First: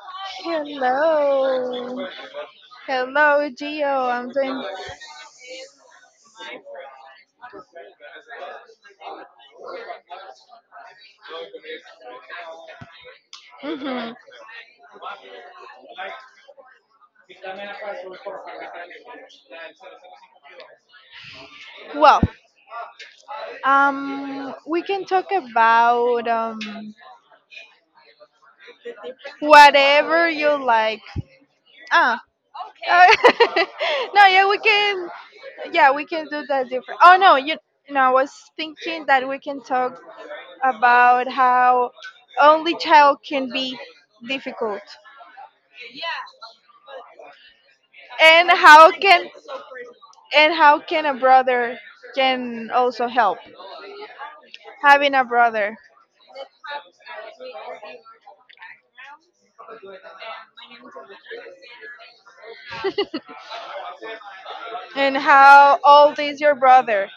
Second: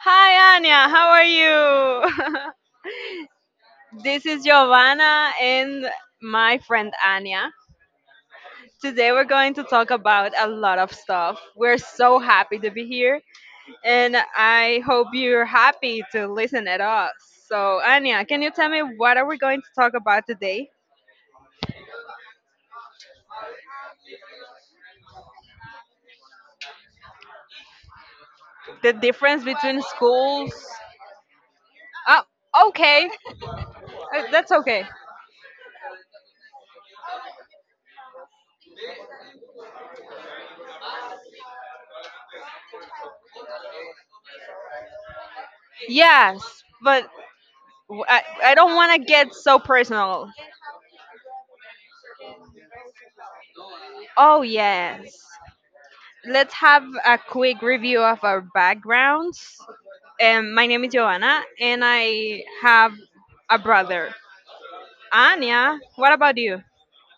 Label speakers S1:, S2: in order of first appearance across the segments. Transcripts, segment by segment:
S1: Hi, Anya. How are
S2: Hello.
S1: you?
S2: Hello, Gio.
S1: This
S2: I'm
S1: is
S2: doing.
S1: Giovanna and my friend Anya. Today we're going to talk about a lot of stuff. We're so happy to be here,
S2: Hmm.
S1: and I hope you're happy to listen at us. So, Anya, can you tell me what are we going to talk about today?
S2: Well, we can talk about
S1: The difference between
S2: whatever you
S1: schools.
S2: like. Ah.
S1: Oh,
S2: uh,
S1: okay.
S2: no, yeah,
S1: That's
S2: we
S1: okay.
S2: can. Yeah, we can do that different. Oh no, you. No, I was thinking that we can talk about how only child can be difficult,
S1: Yes, but w- I,
S2: and
S1: I don't
S2: how
S1: want to
S2: can
S1: get so personal.
S2: and how can a brother can also help
S1: Oh,
S2: having a
S1: yes.
S2: brother.
S1: Let's have a quick review of our backgrounds. My name is Giovanna, and I have a brother.
S2: And how
S1: Anya, what
S2: old
S1: about
S2: is your
S1: you?
S2: brother?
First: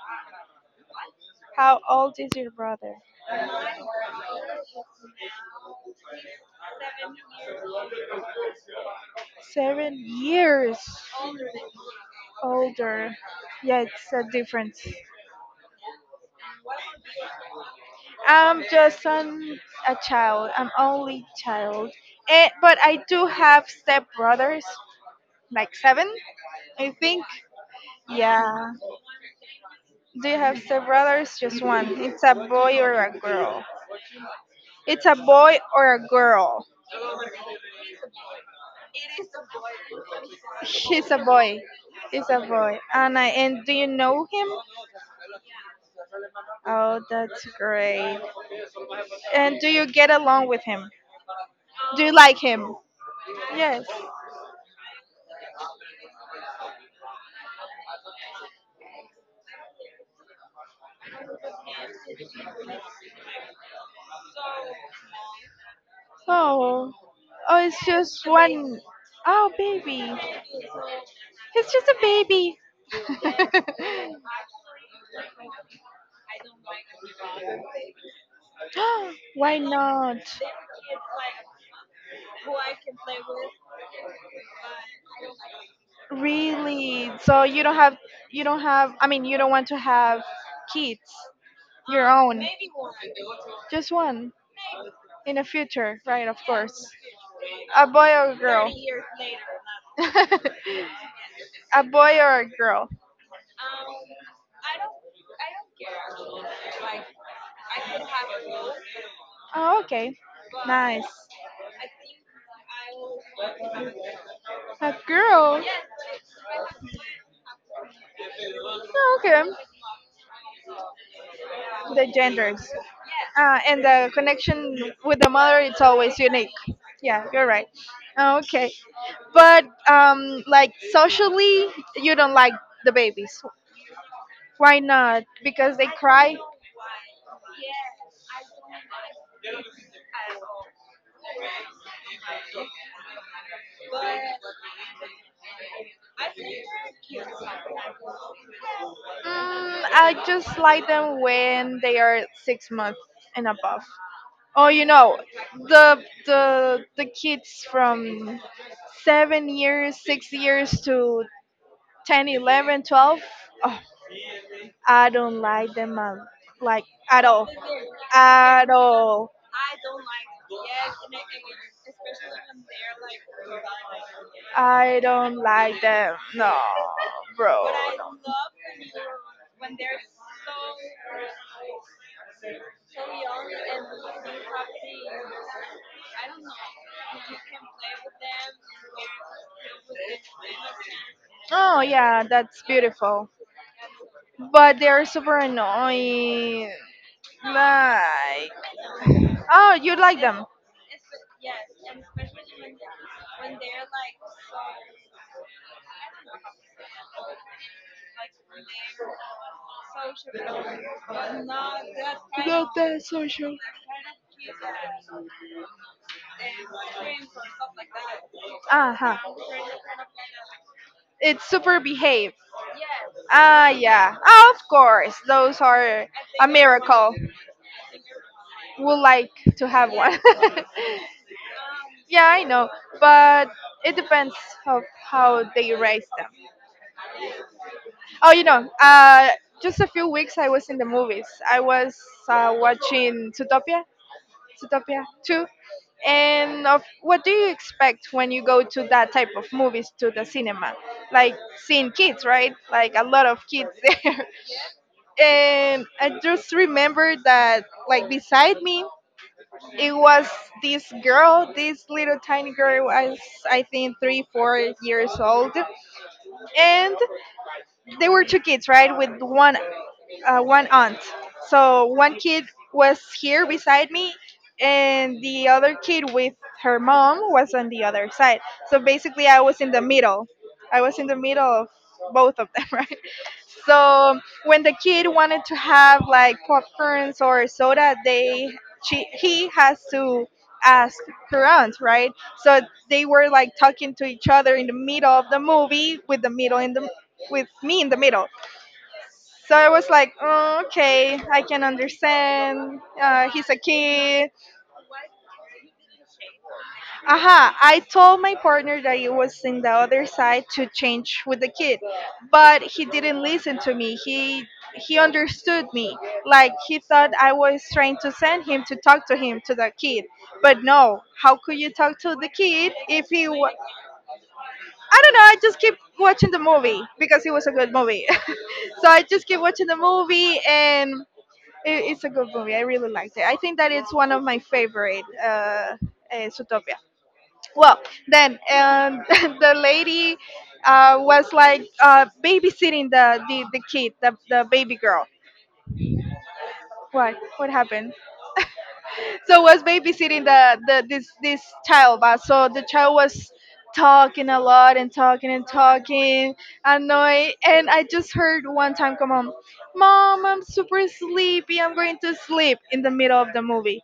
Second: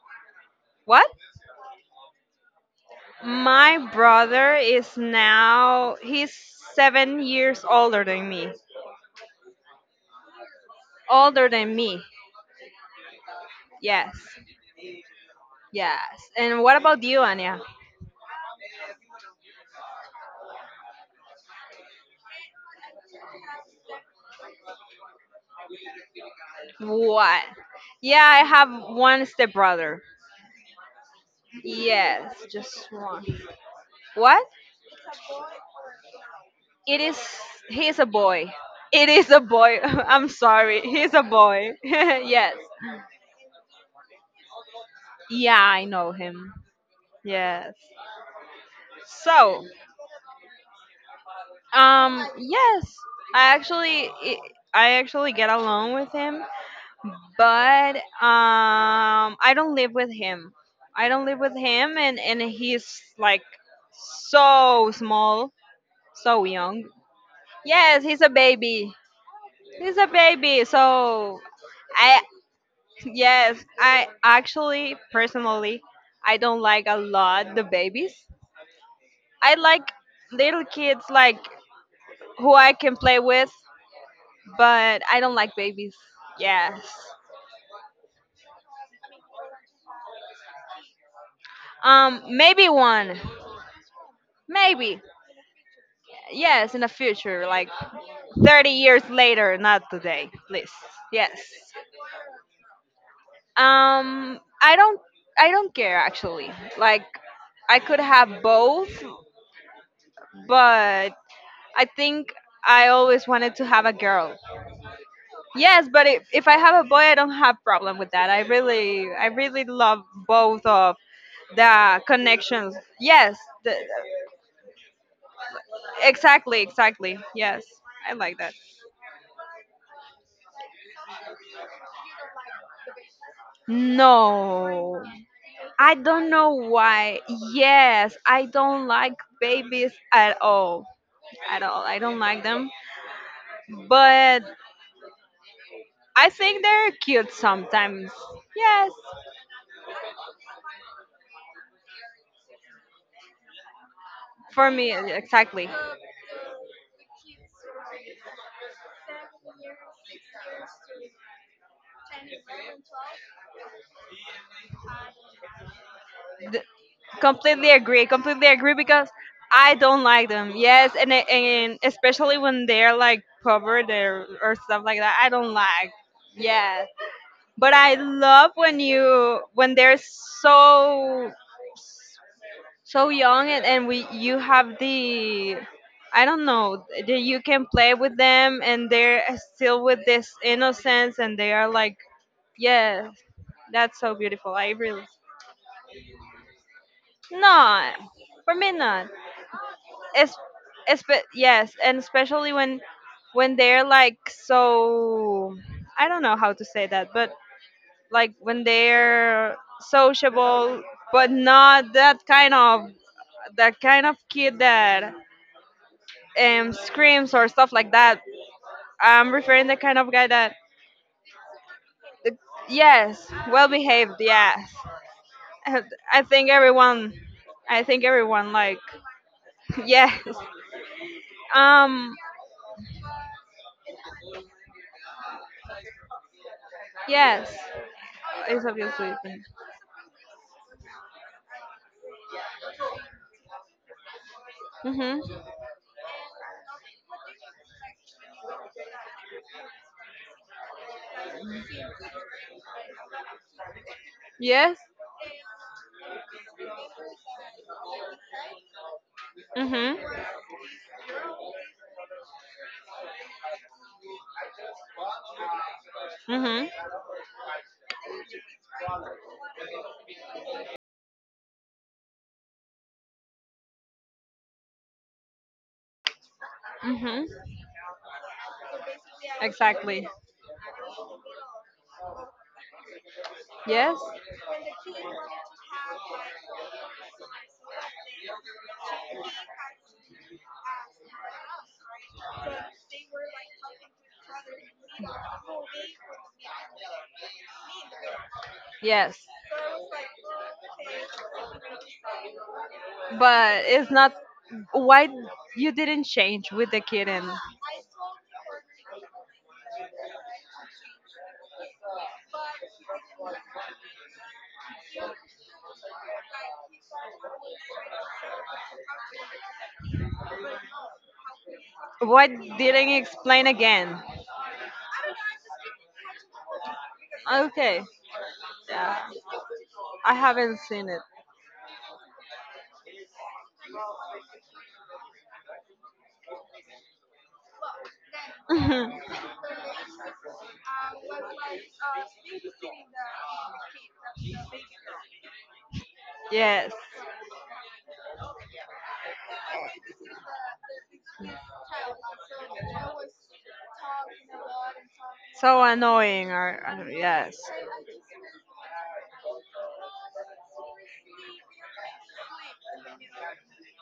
S1: What?
S2: How old is your brother?
S1: My brother is now, he's 7 years older than me.
S2: 7 years
S1: Older than me,
S2: older. Yeah, it's
S1: yes.
S2: a difference.
S1: Yes. And what about you, Anya?
S2: I'm just a child. I'm only child. And, but I do have stepbrothers, like seven, I think.
S1: What? Yeah, I have
S2: Yeah.
S1: one stepbrother.
S2: Do you have stepbrothers? Just one. It's a
S1: Yes,
S2: boy
S1: just
S2: or a
S1: one.
S2: girl.
S1: What?
S2: It's a boy or a girl.
S1: It is. He's a boy. It is a boy. I'm sorry.
S2: He's
S1: He's
S2: a
S1: a
S2: boy.
S1: boy.
S2: He's a
S1: Yes.
S2: boy. And do you know him?
S1: Yeah, I know him.
S2: Oh, that's
S1: Yes.
S2: great. And
S1: So,
S2: do you get along with him? Do you like him?
S1: yes, I
S2: Yes.
S1: actually, I actually get along with him, but I don't live with him. I don't live with him, and he's like so small, so young.
S2: Oh. Oh, it's
S1: Yes, he's
S2: just
S1: a
S2: one.
S1: baby.
S2: Oh,
S1: He's a
S2: baby.
S1: baby. So,
S2: He's just a
S1: I
S2: baby.
S1: yes, I actually personally I don't like a lot the babies. I
S2: Why
S1: like
S2: not?
S1: little kids like who I can play with, but I don't like babies. Yes.
S2: Really? So you don't have, I mean, you don't want to have kids your own.
S1: Maybe one.
S2: Just one
S1: Maybe.
S2: in the future, right, of
S1: Yes, in
S2: course.
S1: the future like
S2: A boy or a
S1: 30
S2: girl?
S1: years later, not today, please. Yes.
S2: A boy or a girl?
S1: Um I don't I don't care actually. Like I could have both,
S2: Oh, okay. Nice.
S1: but I think I always wanted to have a girl.
S2: A girl.
S1: Yes, but if I have a boy, I don't have problem with that.
S2: Oh,
S1: I
S2: okay.
S1: really love both of the
S2: The genders.
S1: connections. Yes, the,
S2: And the connection with the mother, it's always unique.
S1: exactly.
S2: Yeah, you're
S1: Yes,
S2: right.
S1: I
S2: Oh,
S1: like that.
S2: okay. But, like, socially, you don't like the babies. Why
S1: No,
S2: not? Because they
S1: I don't
S2: cry?
S1: know why. Yes, I don't like babies at all, at all. I don't like them, but I think they're cute sometimes. Yes,
S2: I just like them when they are 6 months and above. Oh,
S1: for
S2: you
S1: me,
S2: know,
S1: exactly.
S2: the the the kids from 7 years, 6 years to 10, 11, 12. Oh, I don't like them
S1: Th-
S2: like, at all.
S1: completely
S2: At
S1: agree because
S2: all.
S1: I don't like them, yes, and especially when they're like covered or stuff like
S2: I
S1: that I
S2: don't
S1: don't
S2: like
S1: like,
S2: them. No,
S1: yes,
S2: bro.
S1: but I
S2: No.
S1: love when they're so so young, and we you have the, I don't know, that you can play with them, and they're still with this innocence, and they are
S2: Oh
S1: like,
S2: yeah, that's
S1: yes,
S2: beautiful.
S1: that's so beautiful. I
S2: But they're
S1: really
S2: super annoying.
S1: no
S2: Like,
S1: for me, not.
S2: oh, you like
S1: es,
S2: them?
S1: yes, and especially when they're like so, I don't know how to say that, but like when they're sociable, but not that kind
S2: Not
S1: of
S2: that social.
S1: that kind of kid that screams or stuff like that.
S2: Uh huh.
S1: I'm referring the kind of guy that,
S2: It's super behave.
S1: yes, well
S2: Ah,
S1: behaved,
S2: yeah. Ah, of
S1: yes.
S2: course. Those
S1: I
S2: are
S1: I
S2: a
S1: think
S2: miracle.
S1: everyone I think everyone like,
S2: Would like to have one.
S1: yes. Um
S2: Yeah, I know. But it depends of how they raise them.
S1: yes,
S2: Oh,
S1: it's obviously.
S2: just a few weeks I was in the movies. I was watching Zootopia, Zootopia
S1: Mhm.
S2: 2. And of what do you expect when you go to that type of movies to the cinema? Like seeing kids, right? Like a lot of kids there.
S1: Yes.
S2: And I just remember that, like, beside me it
S1: Mhm.
S2: was this girl, this little tiny girl was, I think, three, 4 years old,
S1: Mhm.
S2: and they were two kids, right, with one aunt. So one kid was here beside me, and the other kid with her mom
S1: Mhm.
S2: was on the other side. So basically, I was in the
S1: Exactly.
S2: middle. I was in the middle of both of them, right?
S1: Yes.
S2: So when the kid wanted to have like popcorns or soda, he has to ask her aunt, right? So they were like talking to each other in the middle of the movie, with me in the middle.
S1: Yes.
S2: So I was like, "Oh, okay, I can understand. He's a
S1: But it's not
S2: kid."
S1: why you didn't change with the kitten.
S2: Aha, I told my partner that it was in the other side to change with the kid, but he didn't listen to me. He understood me. Like, he thought I was trying to send him to talk to him, to the kid. But no, how could you talk to the
S1: Why
S2: kid
S1: didn't you
S2: if he
S1: explain
S2: wa-
S1: again?
S2: I don't know, I just keep watching the movie because it was a good
S1: Okay.
S2: movie. So
S1: Yeah.
S2: I just keep watching the
S1: I
S2: movie,
S1: haven't seen
S2: and
S1: it.
S2: it's a good movie. I really liked it. I think that it's one of my favorite Zootopia, well, then, and the lady was like, babysitting the kid, the baby girl.
S1: Yes.
S2: Why? What happened? So was babysitting the, this child, but so the child was talking a lot and talking and
S1: So annoying.
S2: talking, annoyed,
S1: Yes.
S2: and I just heard one time, "Come on, mom, I'm super sleepy, I'm going to sleep in the middle of the movie."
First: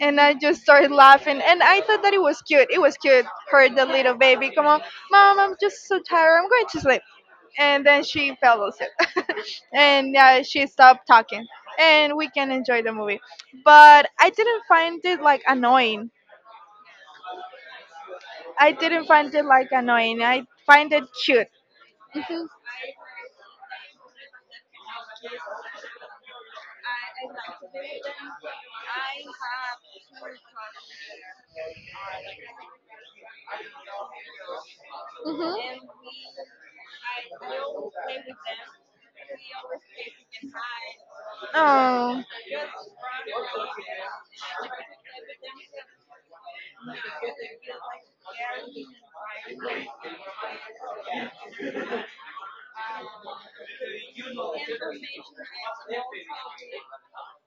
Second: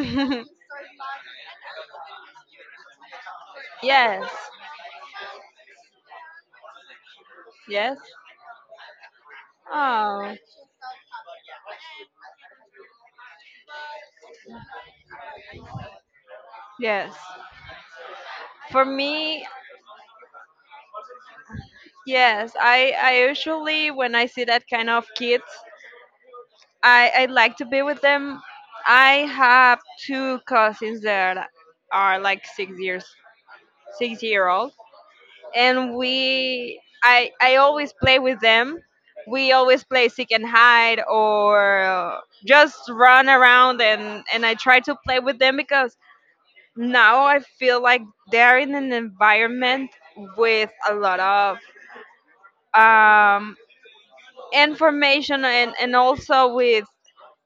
S2: And I just started laughing. And I thought that it was cute. It was cute. Her, the little
S1: Yes.
S2: baby, "Come on, mom, I'm just so tired, I'm going to sleep." And
S1: Yes.
S2: then she fell asleep. And
S1: Oh,
S2: yeah, she stopped talking. And we can enjoy the movie. But I didn't find it like annoying.
S1: yes.
S2: I
S1: For
S2: didn't find it
S1: me,
S2: like annoying. I find it cute.
S1: yes. I usually when I see that kind of kids, I like to be with them. I have two cousins that are like 6 years, 6 year old, and
S2: Hmm.
S1: we I always play with them. We always play seek and hide or
S2: Oh,
S1: just run around, and I try to play with them because now I feel like they're in an environment with a lot of um, information, and also with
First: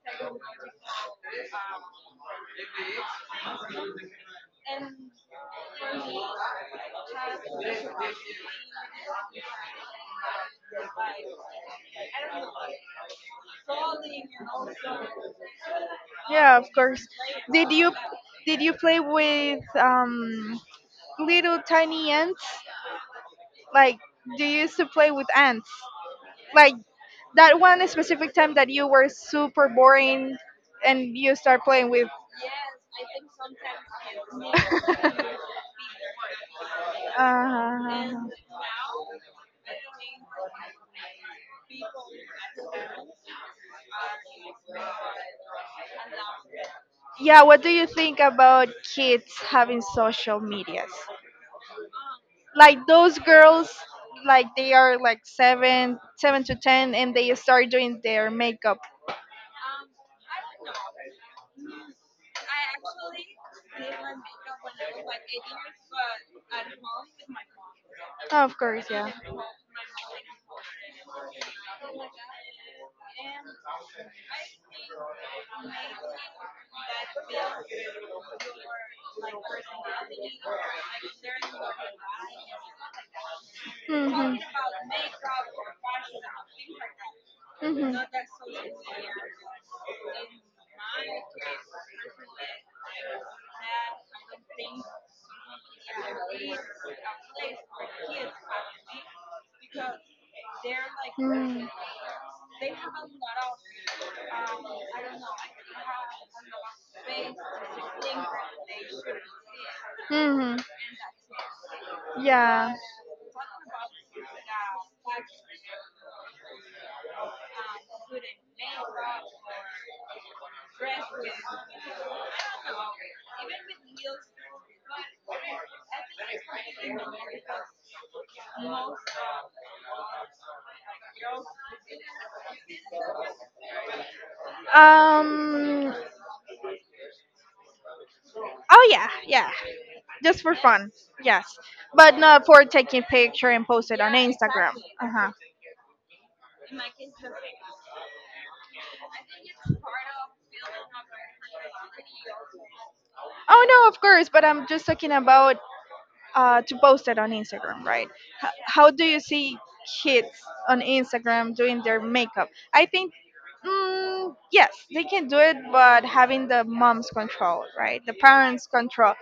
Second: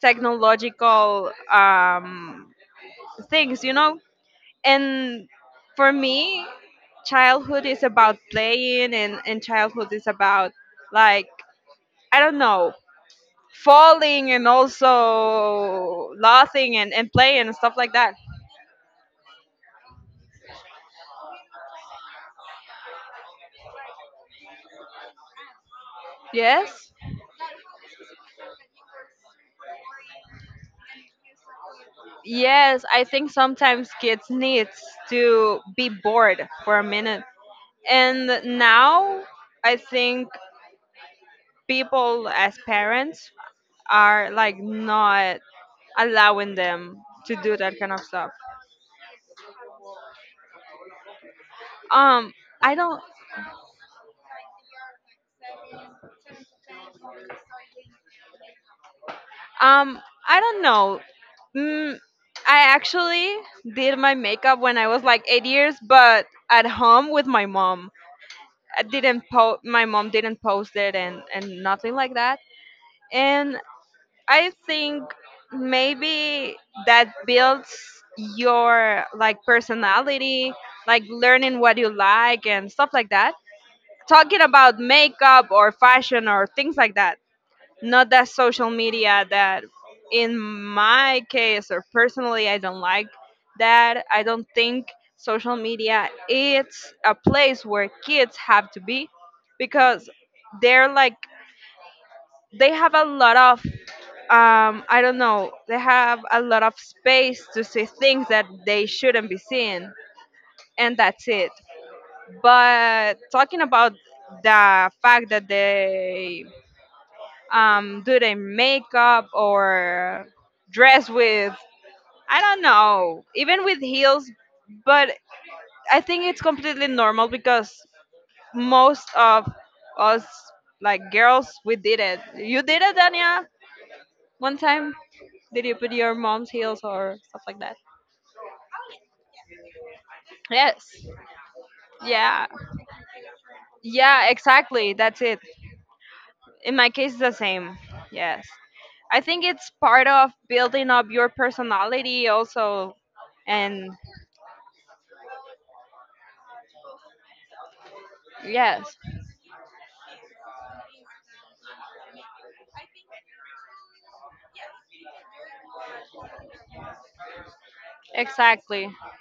S1: technological things, you know? And for me, childhood is about playing, and childhood is about, like, I don't know, falling and also
S2: yeah, of
S1: laughing,
S2: course.
S1: and playing and
S2: Did
S1: stuff
S2: you
S1: like that.
S2: did you play with little tiny ants? Like, you used to play with ants. Like,
S1: Yes?
S2: that one specific time that you were super boring and you start playing with.
S1: Yes, I think sometimes kids needs to be bored for a minute.
S2: Uh,
S1: And now I think people as parents are like not allowing them to
S2: yeah,
S1: do
S2: what do
S1: that
S2: you
S1: kind of
S2: think
S1: stuff.
S2: about kids having social medias?
S1: Um I
S2: Like
S1: don't
S2: those girls, like they are like 7 to 10, and they start doing their makeup.
S1: um I don't know. Mm, I actually did my makeup when I was like 8 years but at home with my mom.
S2: Of
S1: I
S2: course, yeah.
S1: didn't po- My mom didn't post it and nothing like that, and I think maybe that builds your like personality, like learning what you like and stuff like that.
S2: Mhm.
S1: Talking about makeup or fashion or things like that,
S2: Mhm.
S1: not that social media that in my case or personally I don't like that. I don't think social media it's a place where kids have to be because they're like
S2: Hmm.
S1: they have a lot of I don't know, they have a lot of space to see things that they shouldn't be seeing,
S2: See.
S1: and that's it.
S2: Hmm. Yeah.
S1: But talking about the fact that they do their makeup or dress with, I don't know, even with heels, but I think it's completely normal because most of us, like girls, we did it. You did it, Dania, one time? Did you put
S2: Um.
S1: your mom's heels or stuff like that?
S2: Oh yeah, yeah. Just for fun.
S1: Yes.
S2: Yes, but not
S1: Yeah.
S2: for taking picture and post it on
S1: Yeah,
S2: Instagram.
S1: exactly.
S2: Uh
S1: That's
S2: huh. Exactly.
S1: it. In my case, it's the same. Yes. I think it's part of building up your personality also.
S2: Oh no,
S1: And
S2: of course. But I'm just talking about to post it on Instagram, right? How
S1: yes,
S2: do you see kids on Instagram doing their makeup? I think, yes, they can do it, but having the mom's control, right? The parents'
S1: exactly.
S2: control,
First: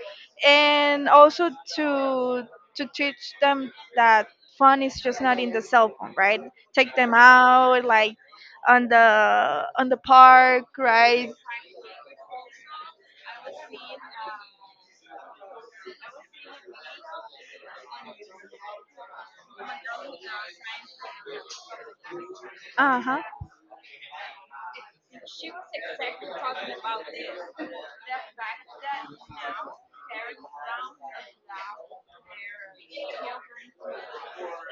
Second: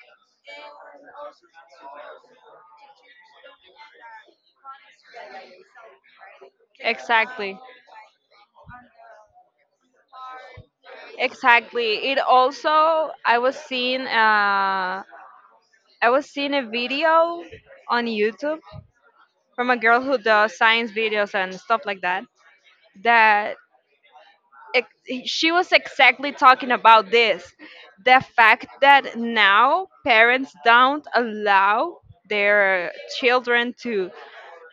S2: and also to to teach them that fun is just not in the cell phone, right? Take them
S1: Exactly.
S2: out, like, on the park, right?
S1: Exactly. It also, I was seeing a video on YouTube from a girl who does science videos and stuff like that.
S2: Uh huh.
S1: That she was exactly talking about this, the fact that now parents don't allow their children to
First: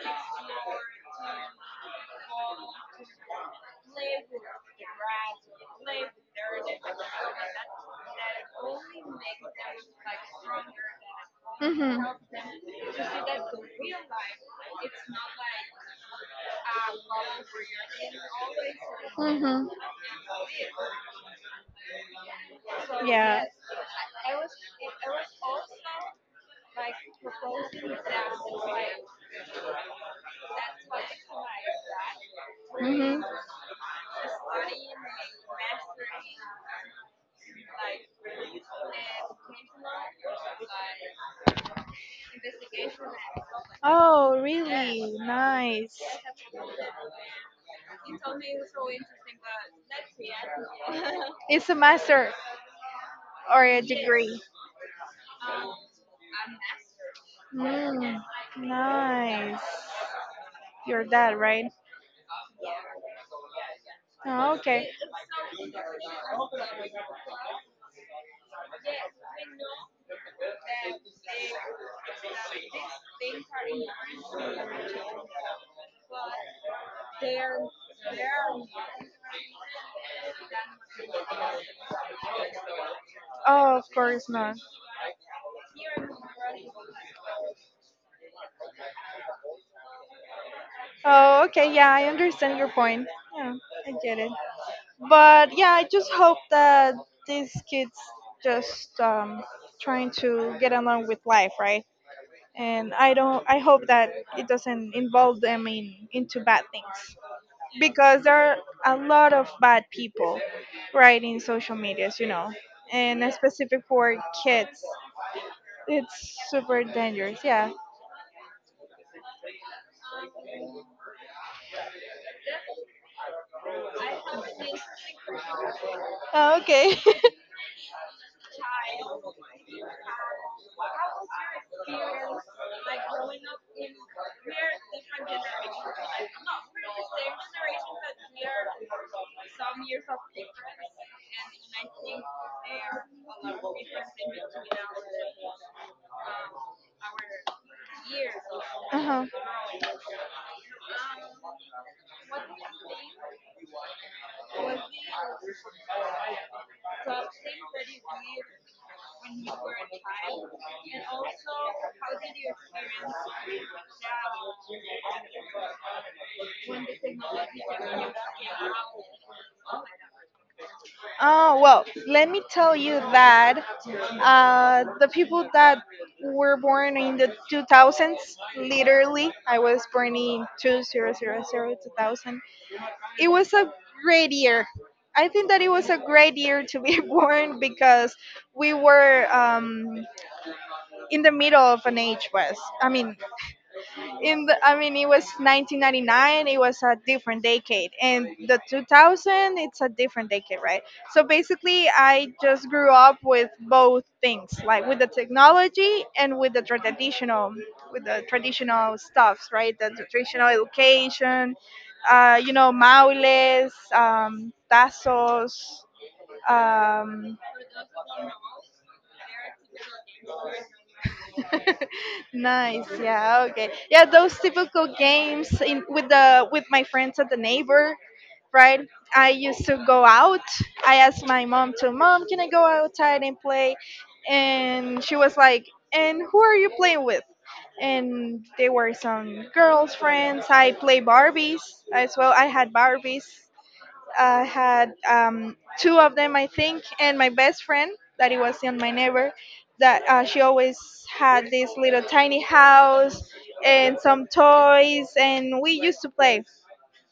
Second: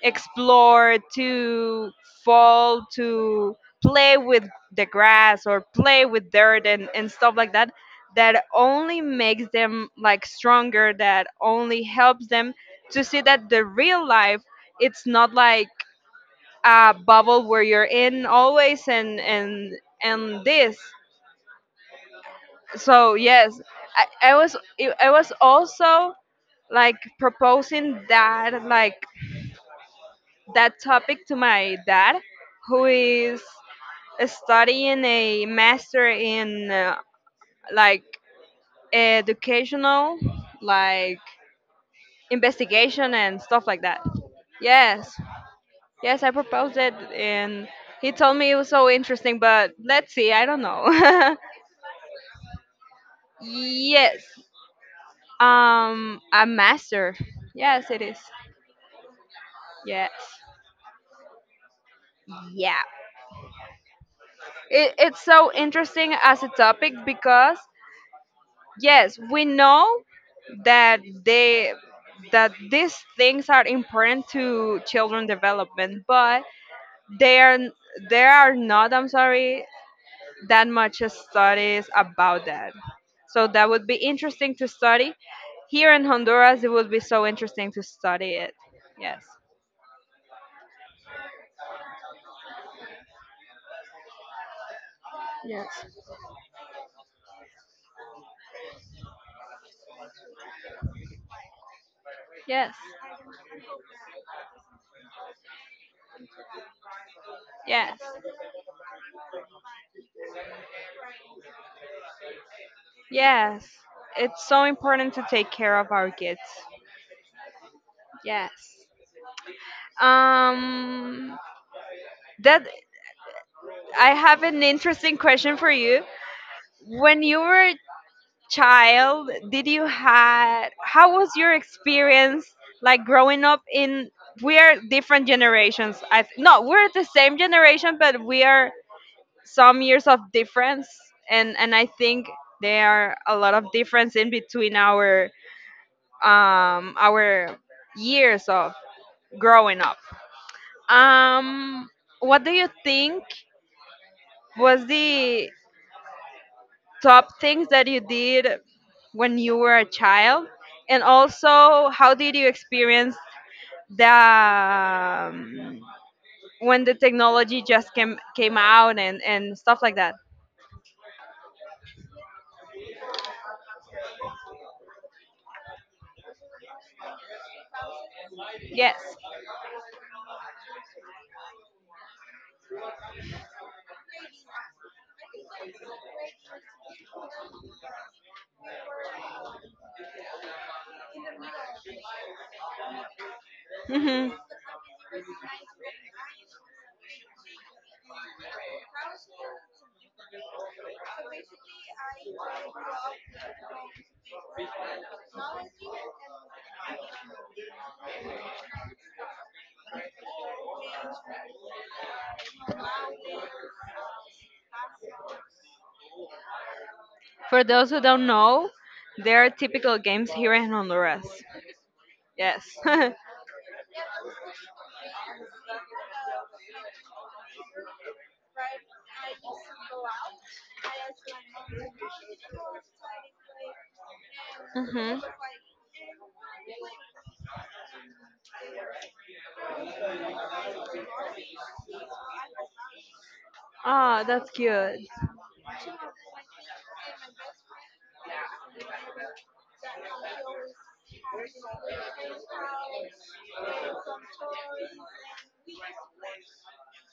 S1: explore, to fall, to play with the grass or play with dirt and stuff like that, that only makes them like stronger, that only
S2: Mhm.
S1: helps them to see that the real life it's not like bubble where you're in always and
S2: Mhm.
S1: and and this, so
S2: Yeah.
S1: yes. I was also like proposing that like that topic to my dad who
S2: Mhm.
S1: is studying a master in like educational like investigation and stuff like that.
S2: Oh,
S1: Yes.
S2: really? Nice.
S1: Yes, I proposed it, and he told me it was so interesting, but let's see, I don't know.
S2: It's a master or a
S1: Yes.
S2: degree?
S1: A master. Yes, it
S2: Mm,
S1: is.
S2: nice.
S1: Yes.
S2: Your dad, right?
S1: Yeah.
S2: Oh, okay.
S1: It, it's so interesting as a topic because yes, we know that they that these things are important to children development, but they are n- there are not, I'm sorry, that much studies about that. So that
S2: Oh, of
S1: would be
S2: course
S1: interesting
S2: not.
S1: to study. Here in Honduras, it would be so interesting to study it. Yes.
S2: Oh, okay. Yeah, I understand your point. Yeah, I get it. But yeah,
S1: Yes.
S2: I just hope that these kids just trying to get along with life, right?
S1: Yes.
S2: And I don't. I hope that it doesn't involve them in into bad things,
S1: Yes.
S2: because there are a lot of bad people, right, in social medias, and
S1: Yes.
S2: specific for
S1: It's so
S2: kids.
S1: important to take care of our
S2: It's
S1: kids.
S2: super dangerous. Yeah.
S1: Yes. Um that I have an interesting question for you.
S2: Oh, okay.
S1: When you were a child, did you had how was your experience like growing up in, we're different generations. I th- no, We're the same generation, but we are some years of difference, and I think there are a lot of difference in between our years of
S2: Uh-huh.
S1: growing up. Um, what do you think was the top things that you did when you were a child? And also, how did you experience the when the technology just came out and stuff like that?
S2: Oh, well, let me tell you that the people that were born in the 2000s,
S1: Yes.
S2: literally, I was born in 2000. It was a great year. I think that it was a great year to be born, because we were, in the middle of an age was. I mean,
S1: Hmm.
S2: I mean, it was 1999. It was a different decade, and the 2000, it's a different decade, right? So basically, I just grew up with both things, like with the technology and with the traditional stuffs, right? The traditional education, maules, tazos. Um,
S1: For those who don't know, there are typical games here in Honduras. Yes.
S2: nice, yeah, okay, yeah, those typical games in with the with my friends at the neighbor, right? I used to go out. I asked my mom to, "Mom, can I go outside and play?" And she
S1: Mm-hmm.
S2: was like, "And who are you playing with?" And they were some girls' friends. I play Barbies as well. I had Barbies.
S1: Oh,
S2: I
S1: that's
S2: had,
S1: cute.
S2: two of them, I think, and my best friend that it was in my neighbor. That she always had this little tiny house and some toys, and we used to play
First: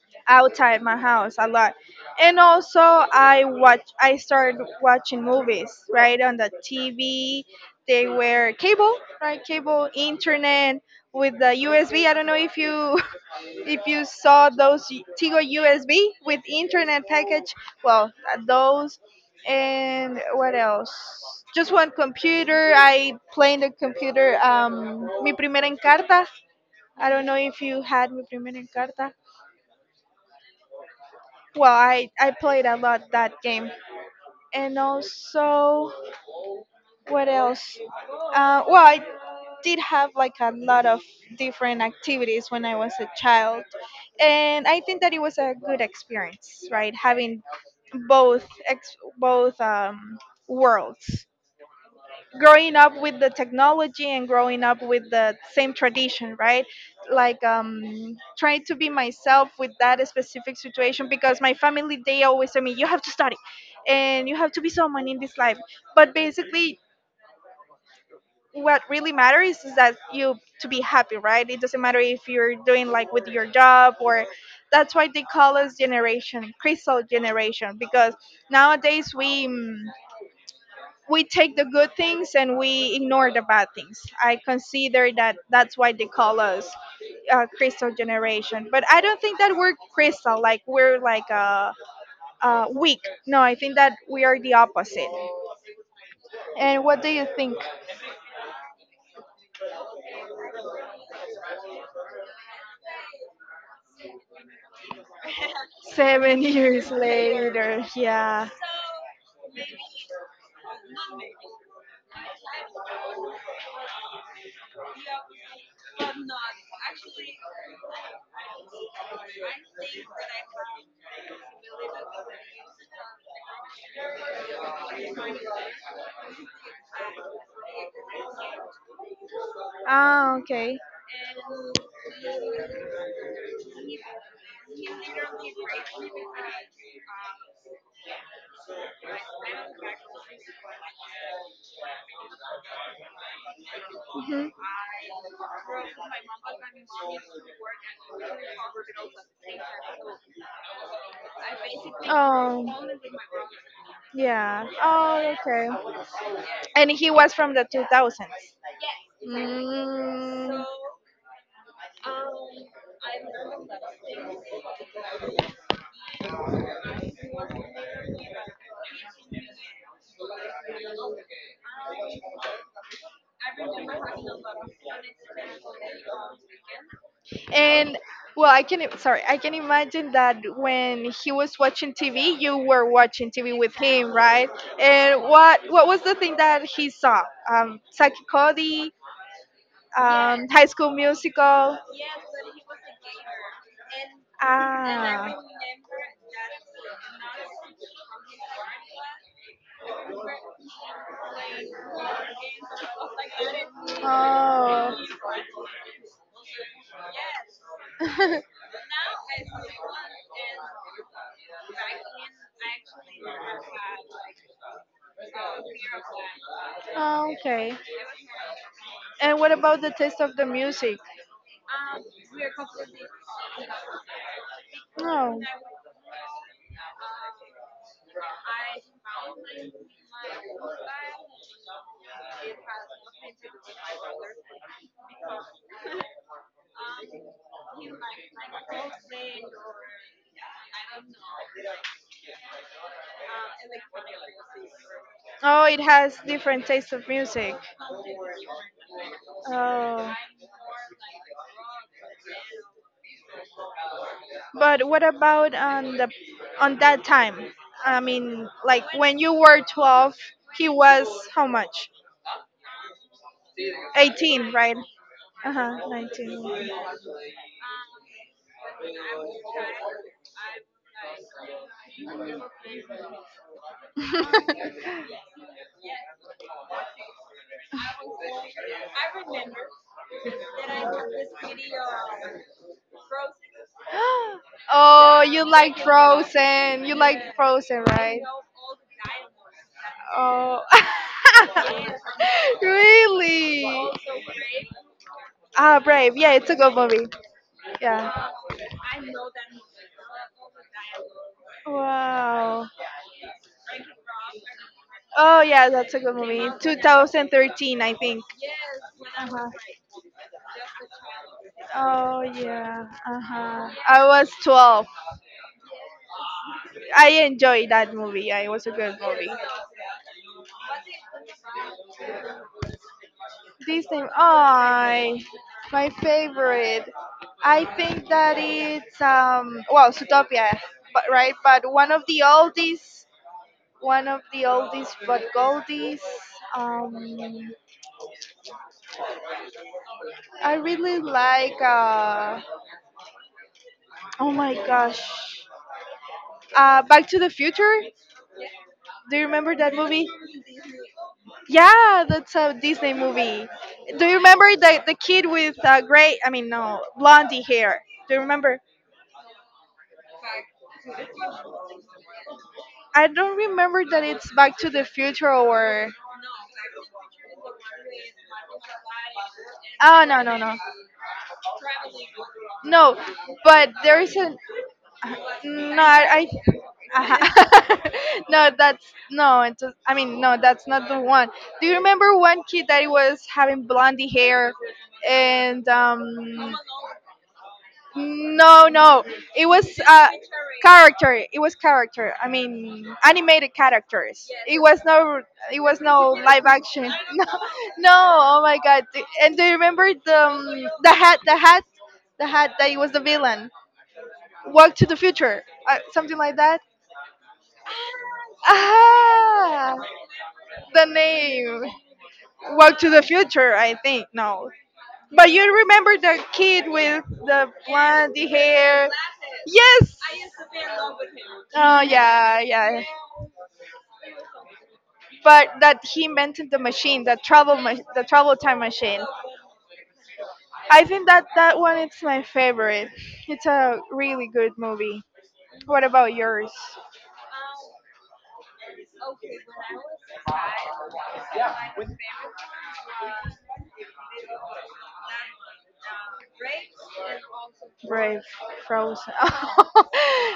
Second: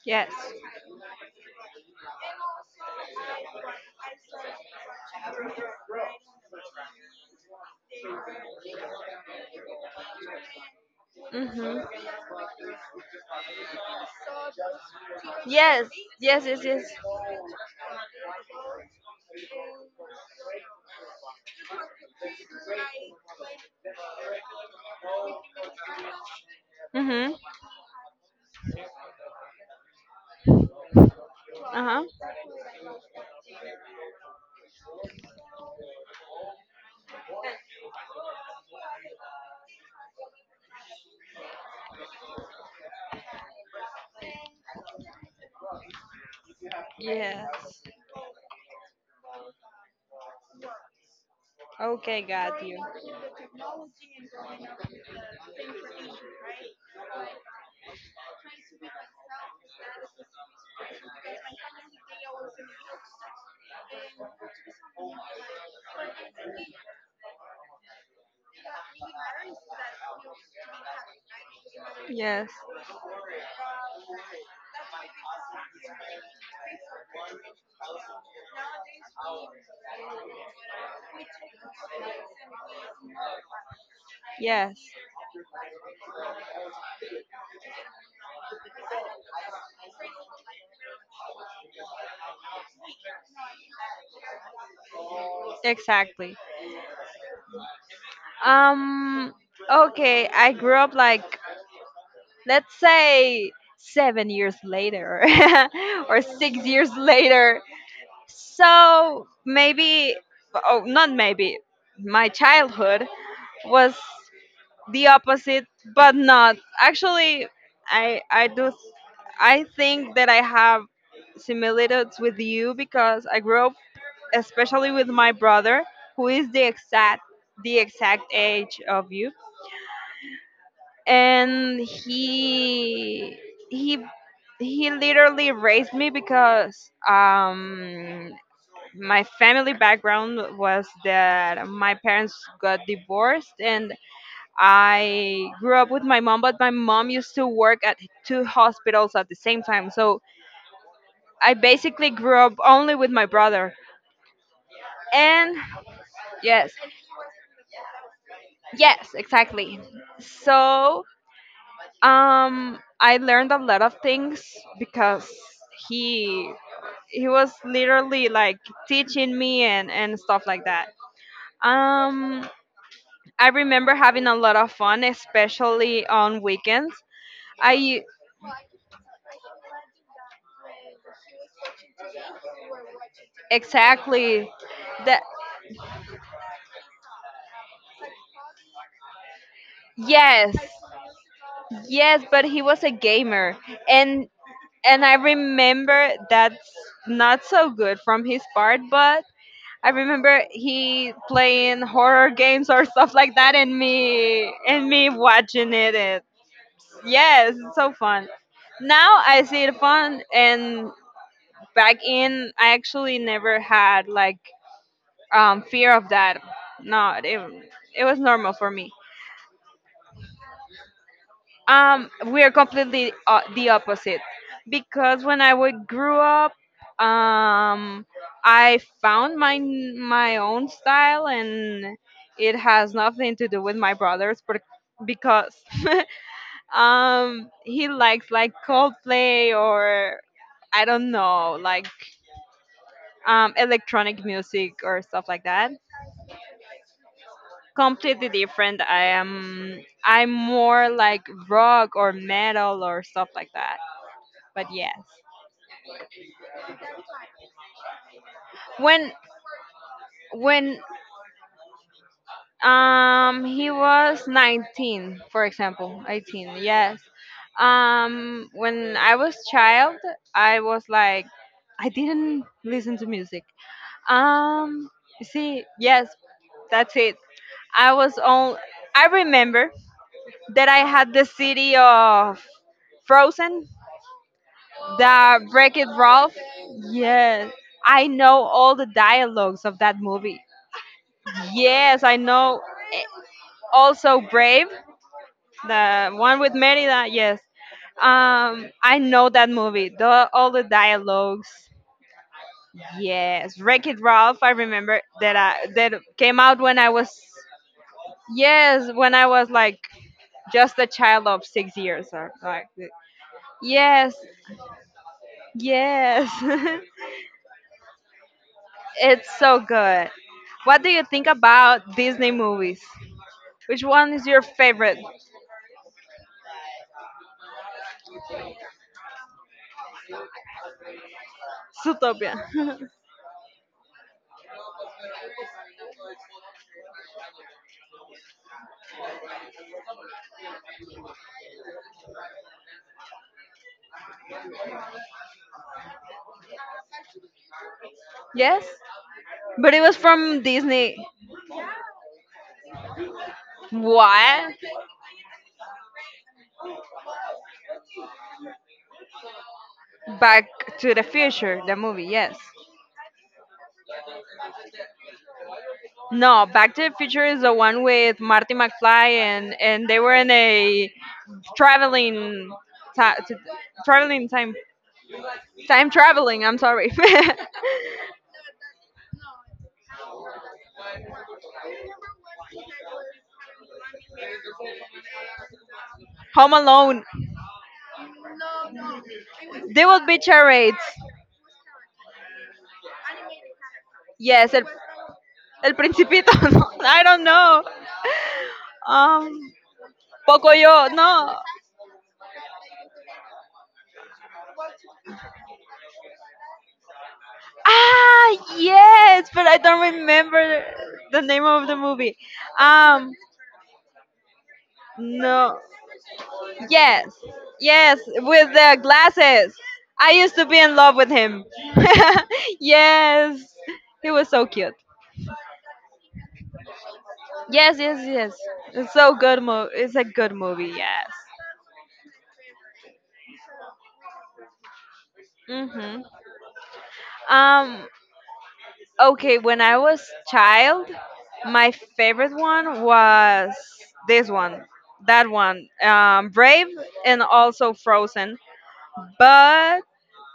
S1: Yes.
S2: outside my house a lot. And also I started watching movies right on the TV. They were cable, right? Cable, internet with the
S1: Mm-hmm.
S2: USB. I don't know if you if you saw those Tigo
S1: Yes.
S2: USB with
S1: Yes, yes, yes.
S2: internet package. Well, those, and what else? Just one computer. I play in the computer. Mi primera encarta. I don't
S1: Mm-hmm.
S2: know if you had mi primera encarta. Well,
S1: Uh-huh.
S2: I played a lot that game. And also, what else? Well, I did have like a lot of different activities when I was a child. And I think that it was a good experience, right? Having
S1: Yes.
S2: both, worlds,
S1: Okay, got
S2: growing
S1: you.
S2: up with the technology and growing up with the same tradition, right, like, trying to be myself with that specific situation, because my family, they always tell me you have to study and you have to be someone in this life, but basically what really matters is that you to be happy, right? It doesn't matter if
S1: Yes.
S2: you're doing like with your job. Or, that's why they call us generation crystal generation, because nowadays we take the good things and we ignore the bad things. I
S1: Yes.
S2: consider that that's why they call us crystal generation. But I don't think that we're crystal, like we're like weak. No, I think that we are the opposite.
S1: Exactly.
S2: And what do you think?
S1: Um okay, I grew up like, let's say, 7 years later or
S2: Seven
S1: 6
S2: years
S1: years later.
S2: later, yeah.
S1: So, maybe oh, not maybe. My childhood was the opposite, but not. Actually, I I do th- I think that I have similitudes with you because I grew up especially with my brother who is the exact age of you,
S2: Ah, okay.
S1: and he he literally raised me because my family background was that my parents got divorced, and
S2: Hmm.
S1: I grew up with my mom, but my mom used to work at 2 hospitals at the same time. So I basically grew up
S2: Oh,
S1: only with my brother.
S2: yeah. Oh,
S1: And
S2: okay.
S1: yes,
S2: And he was from the 2000s.
S1: yes, exactly.
S2: Mm,
S1: So I learned a lot of things because he he was literally like teaching me and stuff like that. Um, I remember having a lot of fun, especially on weekends.
S2: And
S1: I
S2: well, sorry, I can imagine that when he was watching TV, you were watching TV with him, right?
S1: exactly
S2: And
S1: that
S2: what was the thing that he saw? Saki Cody,
S1: Yes,
S2: High School Musical.
S1: yes, but he was a gamer, and and I
S2: Ah,
S1: remember that's not so good from his part. But I remember he playing horror games or stuff like that, and
S2: oh,
S1: me watching it. It's, yes, it's so fun. Now I see it fun, and back in I actually never had like fear of that. No,
S2: oh, okay.
S1: it was normal for me.
S2: And what about the taste of the music?
S1: We are completely the opposite because
S2: No,
S1: when I would grew up, um, I found my own style, and it has nothing to do with my brothers, but because he likes like Coldplay or I don't know like electronic music or stuff like
S2: oh,
S1: that.
S2: it has different taste of music.
S1: Completely different.
S2: Oh,
S1: I'm more like rock or metal or stuff like that. But
S2: but
S1: yes.
S2: what about on the on that time? I mean, like
S1: when
S2: when you were 12, he
S1: when
S2: was how much?
S1: um he was
S2: 18, right?
S1: 19, for
S2: Uh-huh,
S1: example, 18.
S2: 19.
S1: Yes. When I was child, I was like, I didn't listen to music. um you see, yes, that's it. I was on I remember that I had the city of Frozen,
S2: Oh,
S1: the
S2: you
S1: Break
S2: like
S1: It Ralph.
S2: Frozen. You like
S1: Yes,
S2: Frozen,
S1: I
S2: right?
S1: know all the dialogues of that movie.
S2: Oh.
S1: Yes, I know.
S2: Really?
S1: Also Brave,
S2: Ah,
S1: the
S2: Brave. Yeah,
S1: one
S2: it's
S1: with
S2: a good movie.
S1: Merida. Yes,
S2: Yeah.
S1: I know that movie. The all the dialogues.
S2: Wow.
S1: Yes, Wreck It Ralph. I remember that
S2: Oh yeah,
S1: I
S2: that's
S1: that
S2: a good
S1: came
S2: movie.
S1: out when I was.
S2: 2013, I think.
S1: Yes, when I
S2: Uh-huh.
S1: was like just a child of 6 years
S2: Oh
S1: or like.
S2: yeah. Uh-huh. I
S1: Yes,
S2: was 12.
S1: yes.
S2: I enjoyed that movie. Yeah, it was a good movie.
S1: It's so good. What do you think about Disney movies? Which
S2: Disney.
S1: one is your favorite?
S2: I my favorite. I think that it's well, Zootopia, but right, but one of the
S1: Zootopia.
S2: oldies, one of the oldies but goldies. Um, I really like oh my gosh, Back to the Future.
S1: Yes,
S2: Do you remember that
S1: but it was
S2: movie?
S1: from Disney.
S2: Yeah, that's a Disney movie. Do you remember
S1: What?
S2: the kid with gray? I mean, no, blondie hair. Do you remember?
S1: Back to the Future, the movie, yes.
S2: I don't remember that it's Back to the Future or.
S1: No, Back to the Future is the one with Marty McFly and they
S2: Oh
S1: were
S2: no
S1: in
S2: no no
S1: a traveling
S2: no!
S1: ti- t-
S2: But there is
S1: traveling
S2: an.
S1: time.
S2: uh, No,
S1: Time
S2: I.
S1: traveling, I'm sorry.
S2: I no, that's no. I mean, no, that's not the one. Do you remember one kid that was having blondie hair, and
S1: Home Alone.
S2: no, no. It was
S1: They will be charades.
S2: character. It was character. I mean, animated characters.
S1: Yes,
S2: It
S1: el,
S2: was no. It
S1: el
S2: was no
S1: Principito.
S2: live
S1: No,
S2: action.
S1: I don't
S2: No,
S1: know.
S2: no. Oh my god. And do you
S1: Um,
S2: remember
S1: Pocoyo.
S2: the hat? The
S1: No.
S2: hat. The hat that he was the villain. Walk to the future. Something like that.
S1: Ah, yes, but I
S2: Ah,
S1: don't remember
S2: the
S1: the name
S2: name.
S1: of the movie.
S2: Walk to the
S1: Um,
S2: future. I think no. But you
S1: no.
S2: remember the kid with
S1: Yes,
S2: the
S1: yes,
S2: blonde
S1: with the
S2: hair?
S1: glasses.
S2: Yes,
S1: I used to be in love with him.
S2: oh yeah, yeah.
S1: Yes, he was so cute.
S2: But that he invented the machine,
S1: Yes, yes,
S2: the
S1: yes.
S2: travel time
S1: It's
S2: machine.
S1: so good movie. It's a good movie.
S2: I think
S1: Yes.
S2: that that one is my favorite. It's a really good movie. What
S1: Mhm.
S2: about yours?
S1: Um. Okay. When I was child, my favorite one was this one, that one, Brave, and also
S2: Brave,
S1: Frozen.
S2: Frozen.
S1: But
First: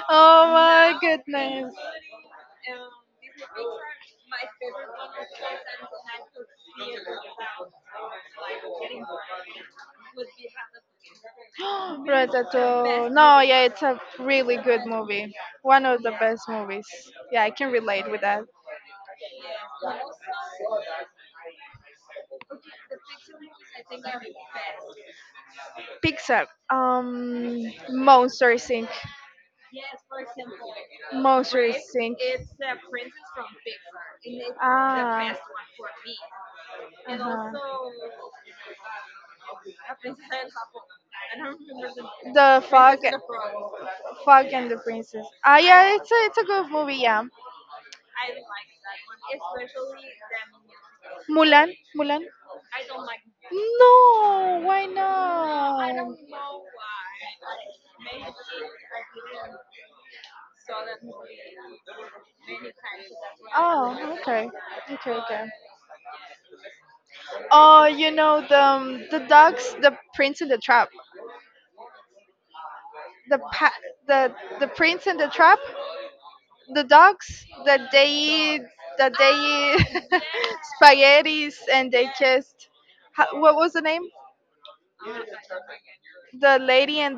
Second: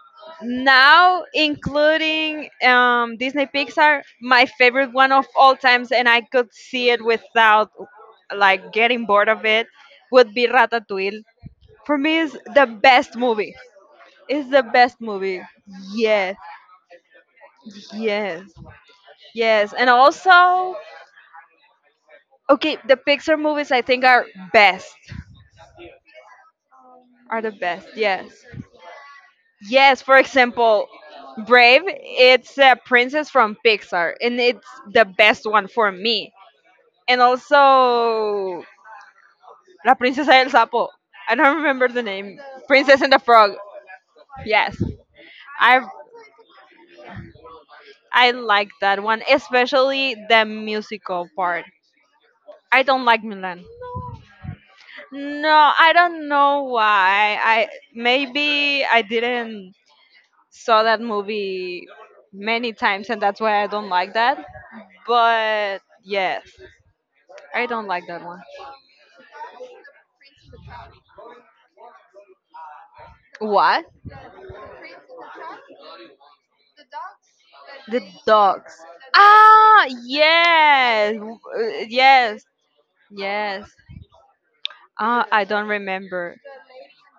S2: Oh my
S1: now
S2: goodness.
S1: including Disney Pixar, my favorite one of all times, and I could see it without like getting bored of it, would be Ratatouille. For me, it's the
S2: Ratatouille.
S1: best
S2: No,
S1: movie.
S2: yeah, it's a
S1: It's
S2: really
S1: the
S2: good
S1: best
S2: movie.
S1: movie.
S2: One of the
S1: Yes,
S2: best movies. Yeah, I can relate with that.
S1: yes, yes. And also, okay, the Pixar movies I think are best.
S2: Pixar.
S1: Are the best. Yes,
S2: Monster Inc.
S1: yes. For example,
S2: Monster
S1: Brave.
S2: Inc.
S1: It's a princess from Pixar, and it's the
S2: Ah.
S1: best one for me and
S2: Uh-huh.
S1: also La Princesa del Sapo. I don't remember the name.
S2: The Fog.
S1: Princess and the Frog.
S2: Fog and the
S1: Yes,
S2: Princess. Ah,
S1: I
S2: yeah, it's a good movie. Yeah.
S1: I like that one, especially the musical part.
S2: Mulan. Mulan.
S1: I don't like Milan.
S2: No, why
S1: No, I
S2: not?
S1: don't know why. I Maybe I didn't saw that movie many times, and that's why I don't like
S2: Oh,
S1: that.
S2: okay. Okay, okay.
S1: But yes, I
S2: Oh,
S1: don't like
S2: you
S1: that one.
S2: know the dogs, the pa-
S1: What?
S2: the prince in the trap, the dogs that
S1: The
S2: they eat
S1: dogs.
S2: that they
S1: Ah,
S2: eat
S1: yes,
S2: spaghettis and they
S1: yes,
S2: just what
S1: yes.
S2: was the name?
S1: Ah, I don't remember.
S2: The lady and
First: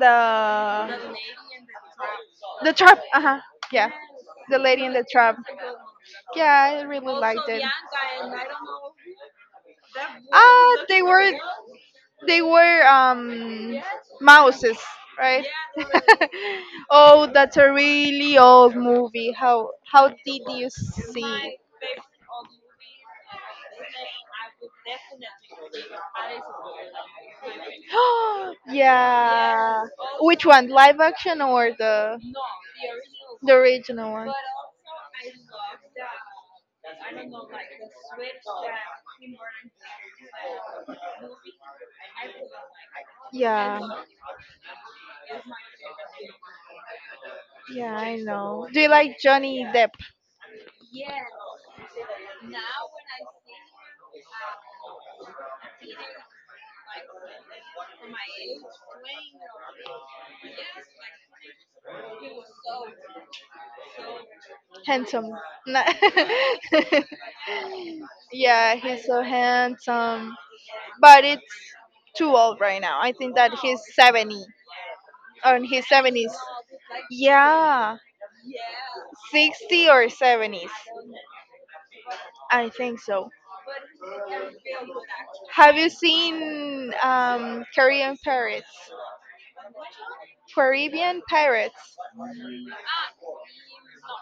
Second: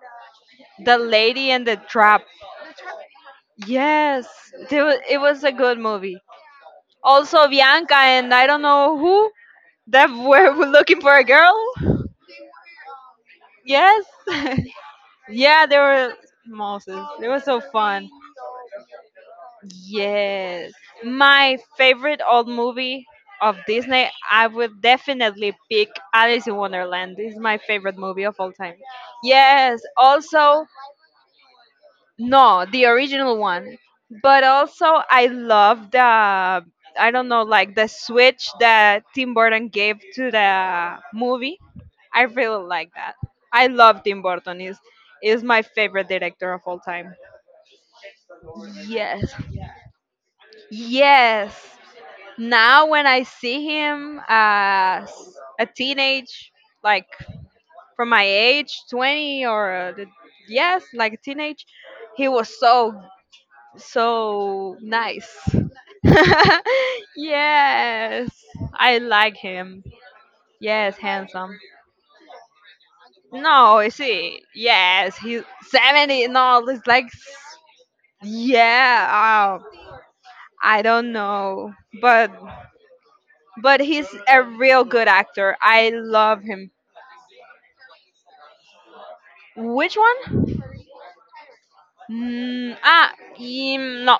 S1: The Lady and the Trap.
S2: the trap. Uh huh. Yeah,
S1: Yes,
S2: the lady in the
S1: it
S2: trap.
S1: was a good movie.
S2: Yeah, I really liked
S1: Also,
S2: it.
S1: Bianca and I don't know who that were
S2: Ah,
S1: looking
S2: they
S1: for a
S2: were
S1: girl.
S2: They were
S1: Yes.
S2: mouses, right?
S1: Yeah, they were Moses. It
S2: Oh,
S1: was
S2: that's
S1: so
S2: a
S1: fun.
S2: really old movie. How did you
S1: Yes.
S2: see?
S1: My favorite old movie of Disney, I would definitely pick Alice in Wonderland. This is my favorite movie of all time. Yes.
S2: Yeah. Which
S1: Also,
S2: one? Live action or
S1: no, the original
S2: the
S1: one.
S2: original one?
S1: But also, I love the, I don't know, like the switch that Tim Burton gave to the movie. I really like that. I
S2: Yeah.
S1: love Tim Burton. Is my favorite director of all time.
S2: Yeah, I know. Do you like
S1: Yes.
S2: Johnny Depp?
S1: Yes. Now when I see him as a teenage, like from my age, 20, or yes, like a teenage, he was so, so
S2: Handsome.
S1: nice.
S2: No.
S1: Yes,
S2: Yeah,
S1: I
S2: he's so
S1: like him.
S2: handsome.
S1: Yes,
S2: But it's
S1: handsome.
S2: too old right now. I think that he's
S1: No, you see,
S2: 70.
S1: yes, he's
S2: On his
S1: 70.
S2: 70s.
S1: No, all. It's like,
S2: Yeah,
S1: yeah, oh,
S2: 60 or 70s,
S1: I don't know. But
S2: I think so.
S1: he's a real good actor.
S2: Have you
S1: I love him.
S2: seen Korean pirates?
S1: Which one?
S2: Caribbean pirates?
S1: Mm, ah, mm, no.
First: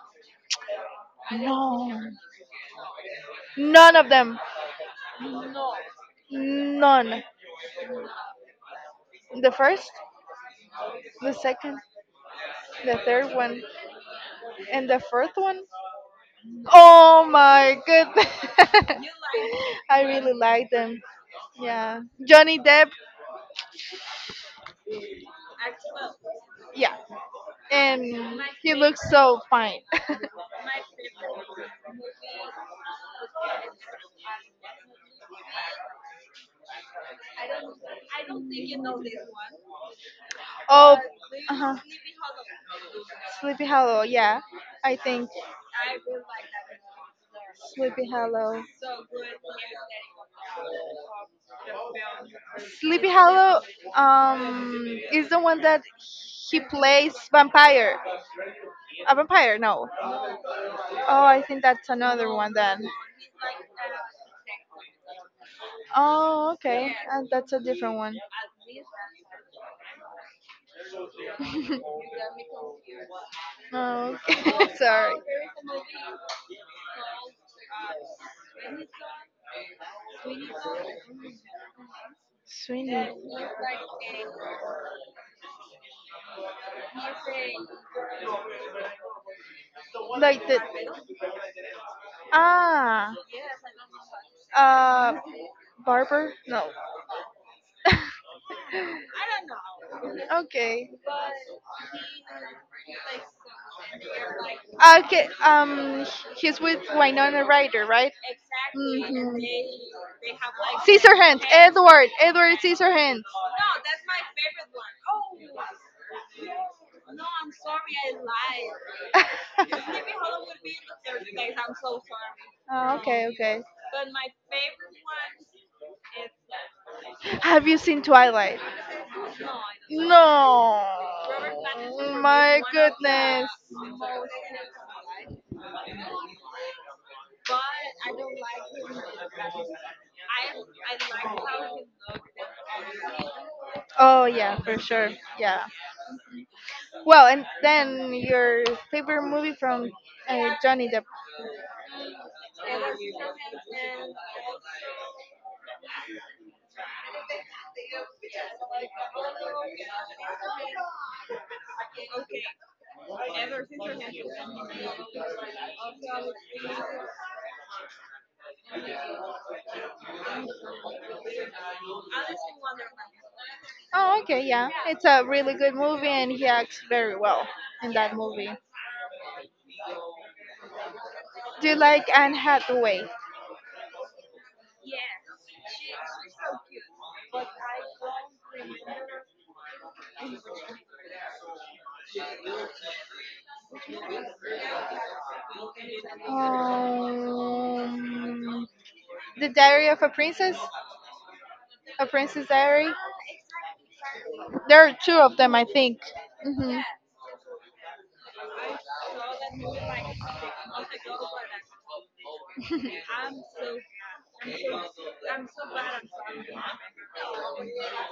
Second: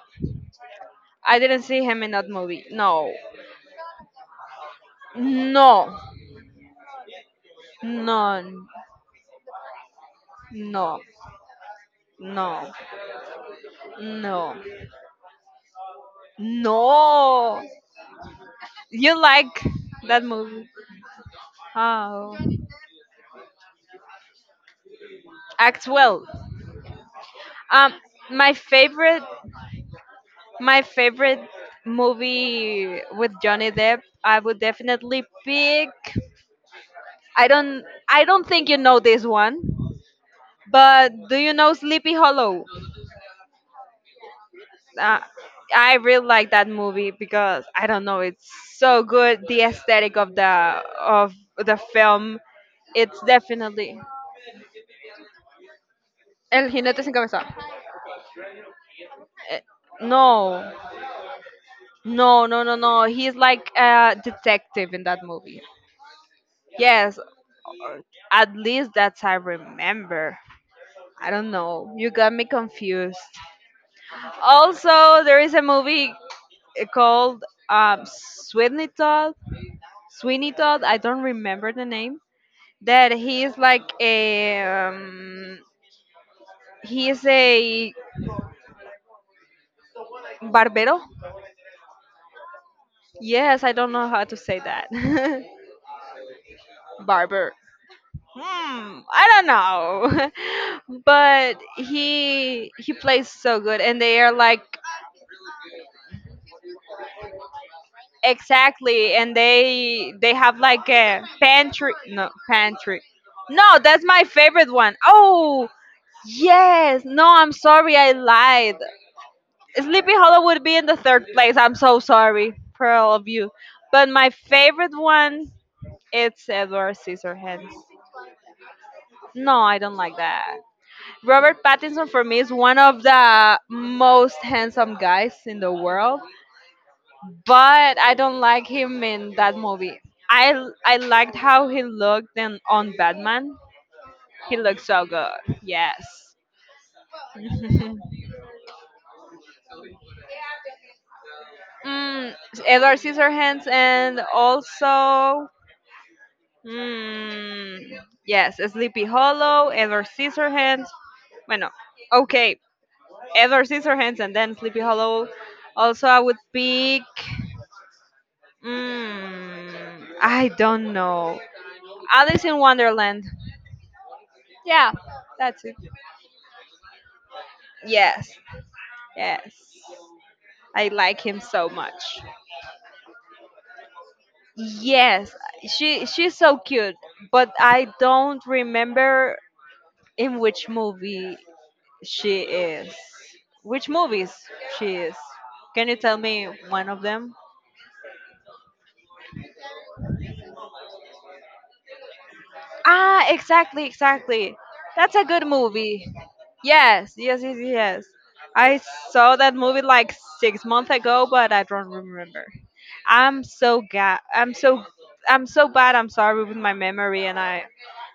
S1: I didn't see him in that movie. No.
S2: None of them.
S1: No.
S2: None.
S1: No.
S2: The first,
S1: No.
S2: the second,
S1: No.
S2: the third one,
S1: No.
S2: and the fourth one. Oh
S1: No.
S2: my goodness.
S1: You like
S2: I
S1: that
S2: really
S1: movie?
S2: like them. Yeah.
S1: Oh.
S2: Johnny Depp,
S1: Act well.
S2: yeah.
S1: Um,
S2: And
S1: my
S2: he looks
S1: favorite,
S2: so fine.
S1: my favorite movie with Johnny Depp, I would definitely pick. I don't, I don't think you know this one,
S2: Oh,
S1: but do you know
S2: uh-huh.
S1: Sleepy Hollow?
S2: Sleepy Hollow, yeah. I
S1: uh,
S2: think
S1: I really like that movie because I don't
S2: Sleepy
S1: know, it's
S2: Hollow.
S1: so good. The aesthetic of the film,
S2: Sleepy
S1: it's
S2: Hollow
S1: definitely
S2: is the one that he
S1: El jinete sin
S2: plays
S1: cabeza.
S2: vampire. A vampire,
S1: eh,
S2: no.
S1: no,
S2: Oh, I think that's another one then.
S1: no. He's like a detective in that movie.
S2: Oh, okay.
S1: Yes,
S2: That's a different
S1: or
S2: one.
S1: at least that's I remember. I don't know. You got me confused.
S2: Oh, okay. Sorry.
S1: Also, there is a movie called Sweeney Todd. Sweeney Todd. I don't remember the name
S2: Sweeney.
S1: that he is like a he is a
S2: Like the
S1: barbero.
S2: ah
S1: Yes, I don't know how to say that.
S2: uh barber? No.
S1: Barber. Hmm, I don't
S2: Okay.
S1: know. But he plays so good and they are like
S2: Okay, he's with Winona Ryder, right?
S1: exactly and
S2: Mhm.
S1: they have like a
S2: Scissorhands,
S1: pantry,
S2: Edward,
S1: no
S2: Edward
S1: pantry.
S2: Scissorhands.
S1: No, that's my favorite one. Oh, yes. No, I'm sorry I lied. Sleepy Hollow would be in the third place. I'm so sorry for
S2: oh,
S1: all
S2: okay,
S1: of you.
S2: okay.
S1: But my favorite one, it's Edward
S2: Have
S1: Scissorhands.
S2: you seen Twilight?
S1: No, I don't like that.
S2: No.
S1: Robert Pattinson for me is
S2: My
S1: one of
S2: goodness.
S1: the most handsome guys in the world, but I don't like him in that movie. I liked how he looked in on Batman.
S2: Oh
S1: He
S2: yeah, for
S1: looked so
S2: sure.
S1: good.
S2: Yeah.
S1: Yes.
S2: Well, and then your favorite movie from Johnny Depp.
S1: Mm, Edward Scissorhands and also. Mm, yes, Sleepy Hollow, Edward Scissorhands. Bueno, okay, Edward Scissorhands, and then Sleepy Hollow. Also, I would pick. Mm, I don't know. Alice in Wonderland.
S2: Oh, okay, yeah.
S1: Yeah,
S2: It's a really
S1: that's
S2: good
S1: it.
S2: movie and he acts very well.
S1: Yes, yes. I like him
S2: Do
S1: so
S2: you
S1: much.
S2: like Anne Hathaway?
S1: Yes, she she's so cute, but I don't remember in which movie she is. Which movies she is? Can you tell me one of them?
S2: Um, the Diary of a Princess? A Princess Diary?
S1: Ah, exactly, exactly.
S2: There are
S1: That's
S2: two
S1: a
S2: of
S1: good
S2: them, I think.
S1: movie.
S2: Hmm.
S1: Yes, yes, yes, yes. I saw that movie like 6 months ago, but I don't remember. I'm so, I'm so bad. I'm sorry with my memory, and I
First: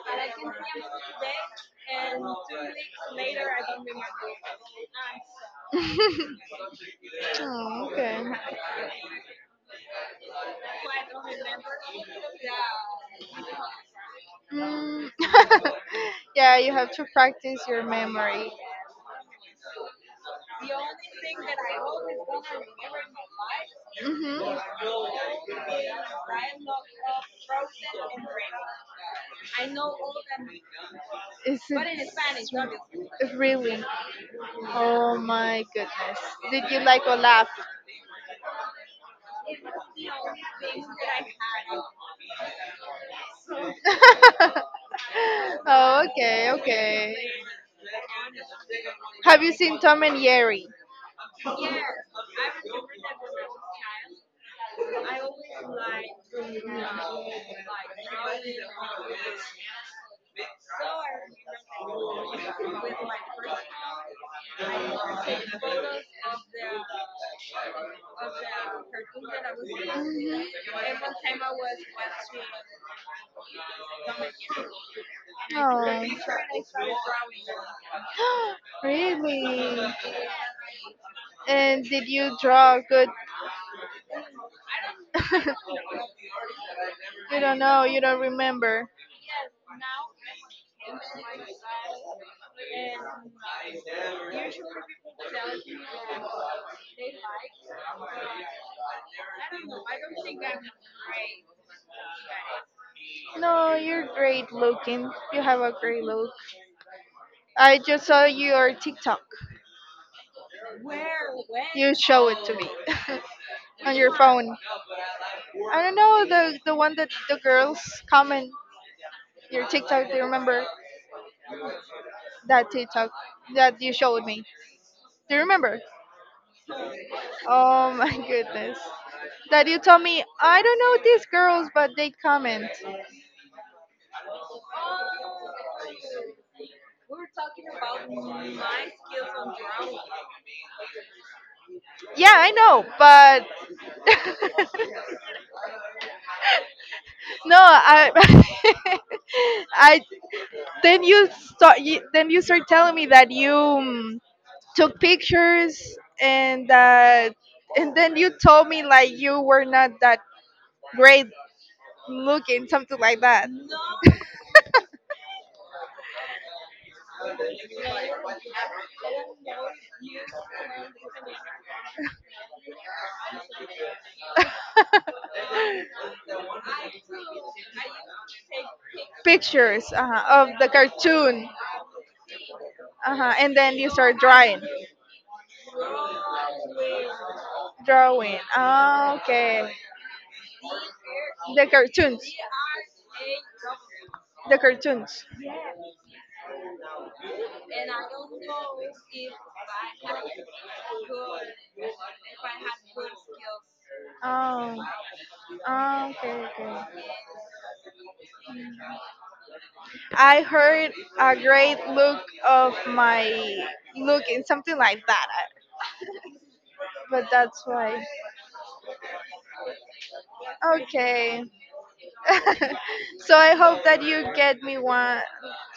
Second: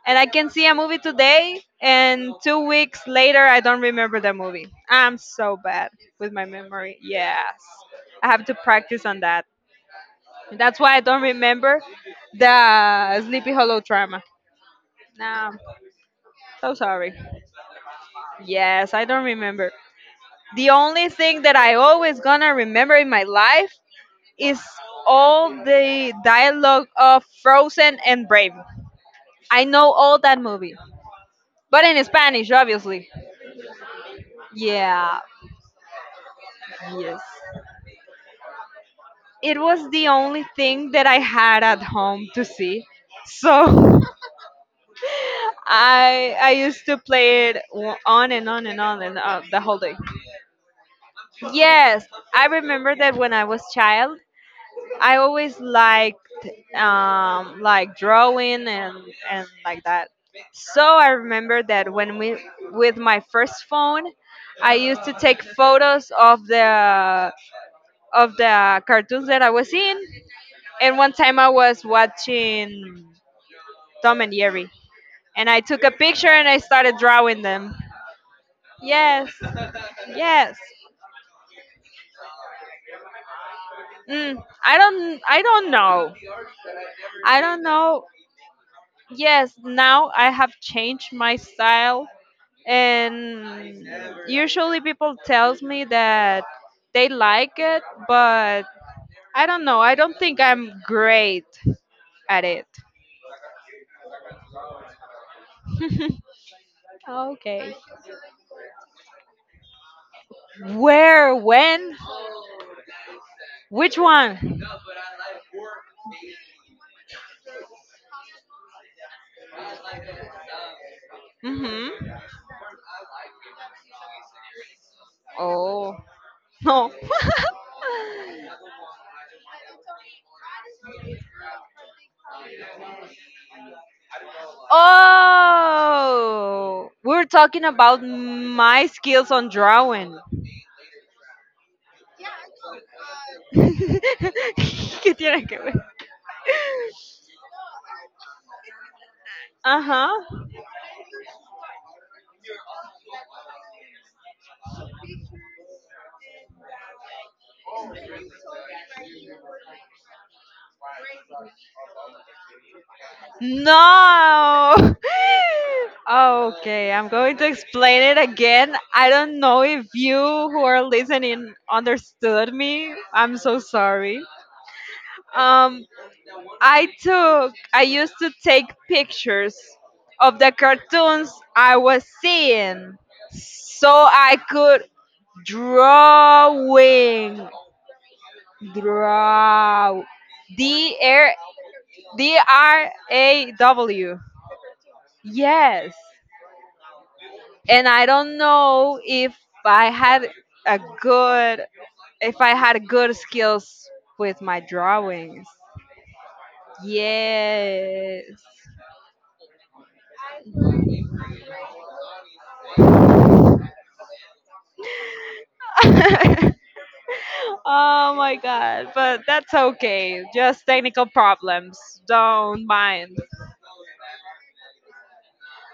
S1: can see a movie today, and 2 weeks later I don't remember the movie. I'm so bad with my memory. Yes,
S2: Oh, okay.
S1: I have to practice on that. That's why I don't remember the Sleepy Hollow drama.
S2: Mm.
S1: No,
S2: Yeah, you
S1: so
S2: have to
S1: sorry.
S2: practice your memory.
S1: Yes, I don't remember. The only thing that I always gonna remember in my life is
S2: Hmm.
S1: all the dialogue of Frozen and Brave. I know all that movie,
S2: Is
S1: but in Spanish,
S2: it
S1: obviously.
S2: really? Oh
S1: Yeah,
S2: my goodness. Did you like
S1: yes.
S2: Olaf?
S1: It was the only thing that I had at home to see, so
S2: Oh, okay,
S1: I used to
S2: okay.
S1: play it on and on and on and
S2: Have you
S1: the whole
S2: seen
S1: day.
S2: Tom and Jerry?
S1: Yes, I remember that when I was child, I always liked like drawing and like that. So I remember that when we with my first phone, I used to take photos of the cartoons that I was in. And one time I was watching Tom and Jerry, and I took a
S2: Oh.
S1: picture and I started drawing them. Yes,
S2: Really?
S1: yes.
S2: And did you draw a good?
S1: Mm, I don't know.
S2: You
S1: I
S2: don't
S1: don't
S2: know. You
S1: know.
S2: don't remember.
S1: Yes, now I have changed my style and usually people tells me that they like it, but I don't know, I don't think I'm great at it.
S2: No, you're great looking. You have a great look.
S1: Okay.
S2: I just saw your TikTok.
S1: Where,
S2: You
S1: when,
S2: show it to me on
S1: which
S2: your
S1: one?
S2: phone. I don't know the one that the girls comment your TikTok. Do you remember
S1: Mm-hmm.
S2: that TikTok that you showed me? Do you remember?
S1: Oh, no.
S2: Oh my goodness. That you told me, I don't know these girls, but they comment.
S1: Oh, we're talking about my skills on drawing.
S2: Yeah, I know, but
S1: ¿Qué tiene que ver?
S2: no, I, I
S1: Ajá.
S2: then you start, then you start telling me that you took pictures and that, and then you told me like you were not that great looking, something like that.
S1: No. Okay, I'm going to explain it again. I don't know if you who are listening understood me. I'm so sorry. Um, I took, I used to take pictures
S2: Pictures
S1: of
S2: of
S1: the
S2: the
S1: cartoons
S2: cartoon,
S1: I was seeing
S2: uh huh. And then you
S1: so
S2: start
S1: I
S2: drawing,
S1: could drawing,
S2: drawing. Ah, okay.
S1: draw, D R
S2: The cartoons.
S1: D R A W.
S2: The cartoons.
S1: Yes. And I don't know if I had a good, if I had good skills with my
S2: Oh.
S1: drawings.
S2: Oh okay, okay.
S1: Yes.
S2: I heard a great look of my look in something like that. But that's why.
S1: Oh my god, but that's okay. Just technical
S2: Okay.
S1: problems. Don't mind.
S2: So I hope that you get me one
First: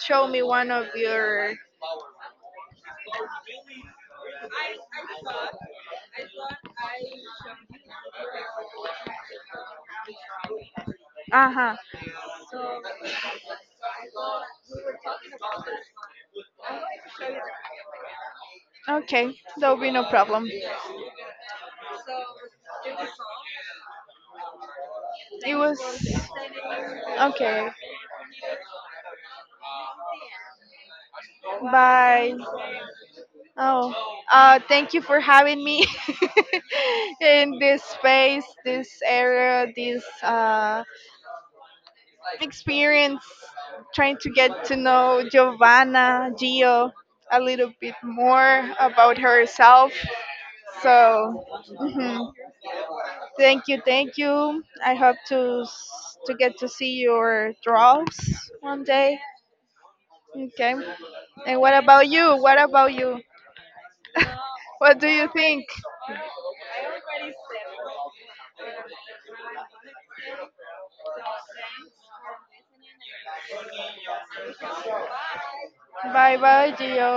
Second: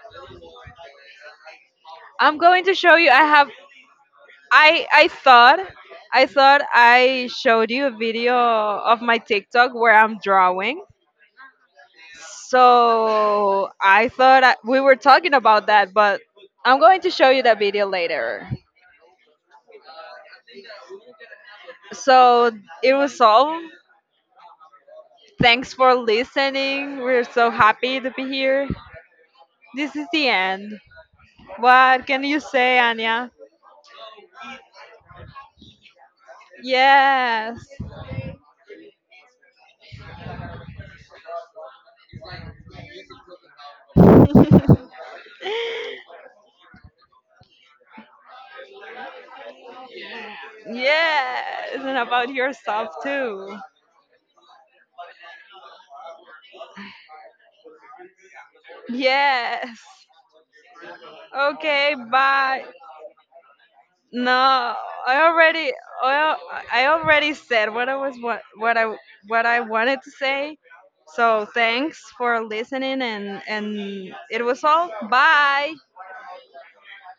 S2: show me one of your
S1: I'm going to show you. I thought, I thought I showed you a video of my TikTok where I'm drawing.
S2: uh-huh.
S1: So I thought we were talking about that, but I'm going to show you that video later.
S2: Okay. There'll be no problem.
S1: So it was all.
S2: It
S1: Thanks
S2: was
S1: for listening. We're so
S2: okay.
S1: happy to be here. This is the end. What can
S2: Bye.
S1: you say, Anya?
S2: Oh, thank you for having me
S1: Yes.
S2: in this space, this area, this experience, trying to get to know Giovanna, Gio, a little bit more about herself. So,
S1: Yes. And about
S2: mhm.
S1: yourself, too.
S2: Thank you. I hope to get to see your draws one day.
S1: Yes.
S2: Okay. And what
S1: Okay,
S2: about you? What
S1: bye.
S2: about you?
S1: No,
S2: What do
S1: I
S2: you think?
S1: already I already said what I was what I wanted to say. So thanks for listening and it was all. Bye.
S2: Bye bye, Gio.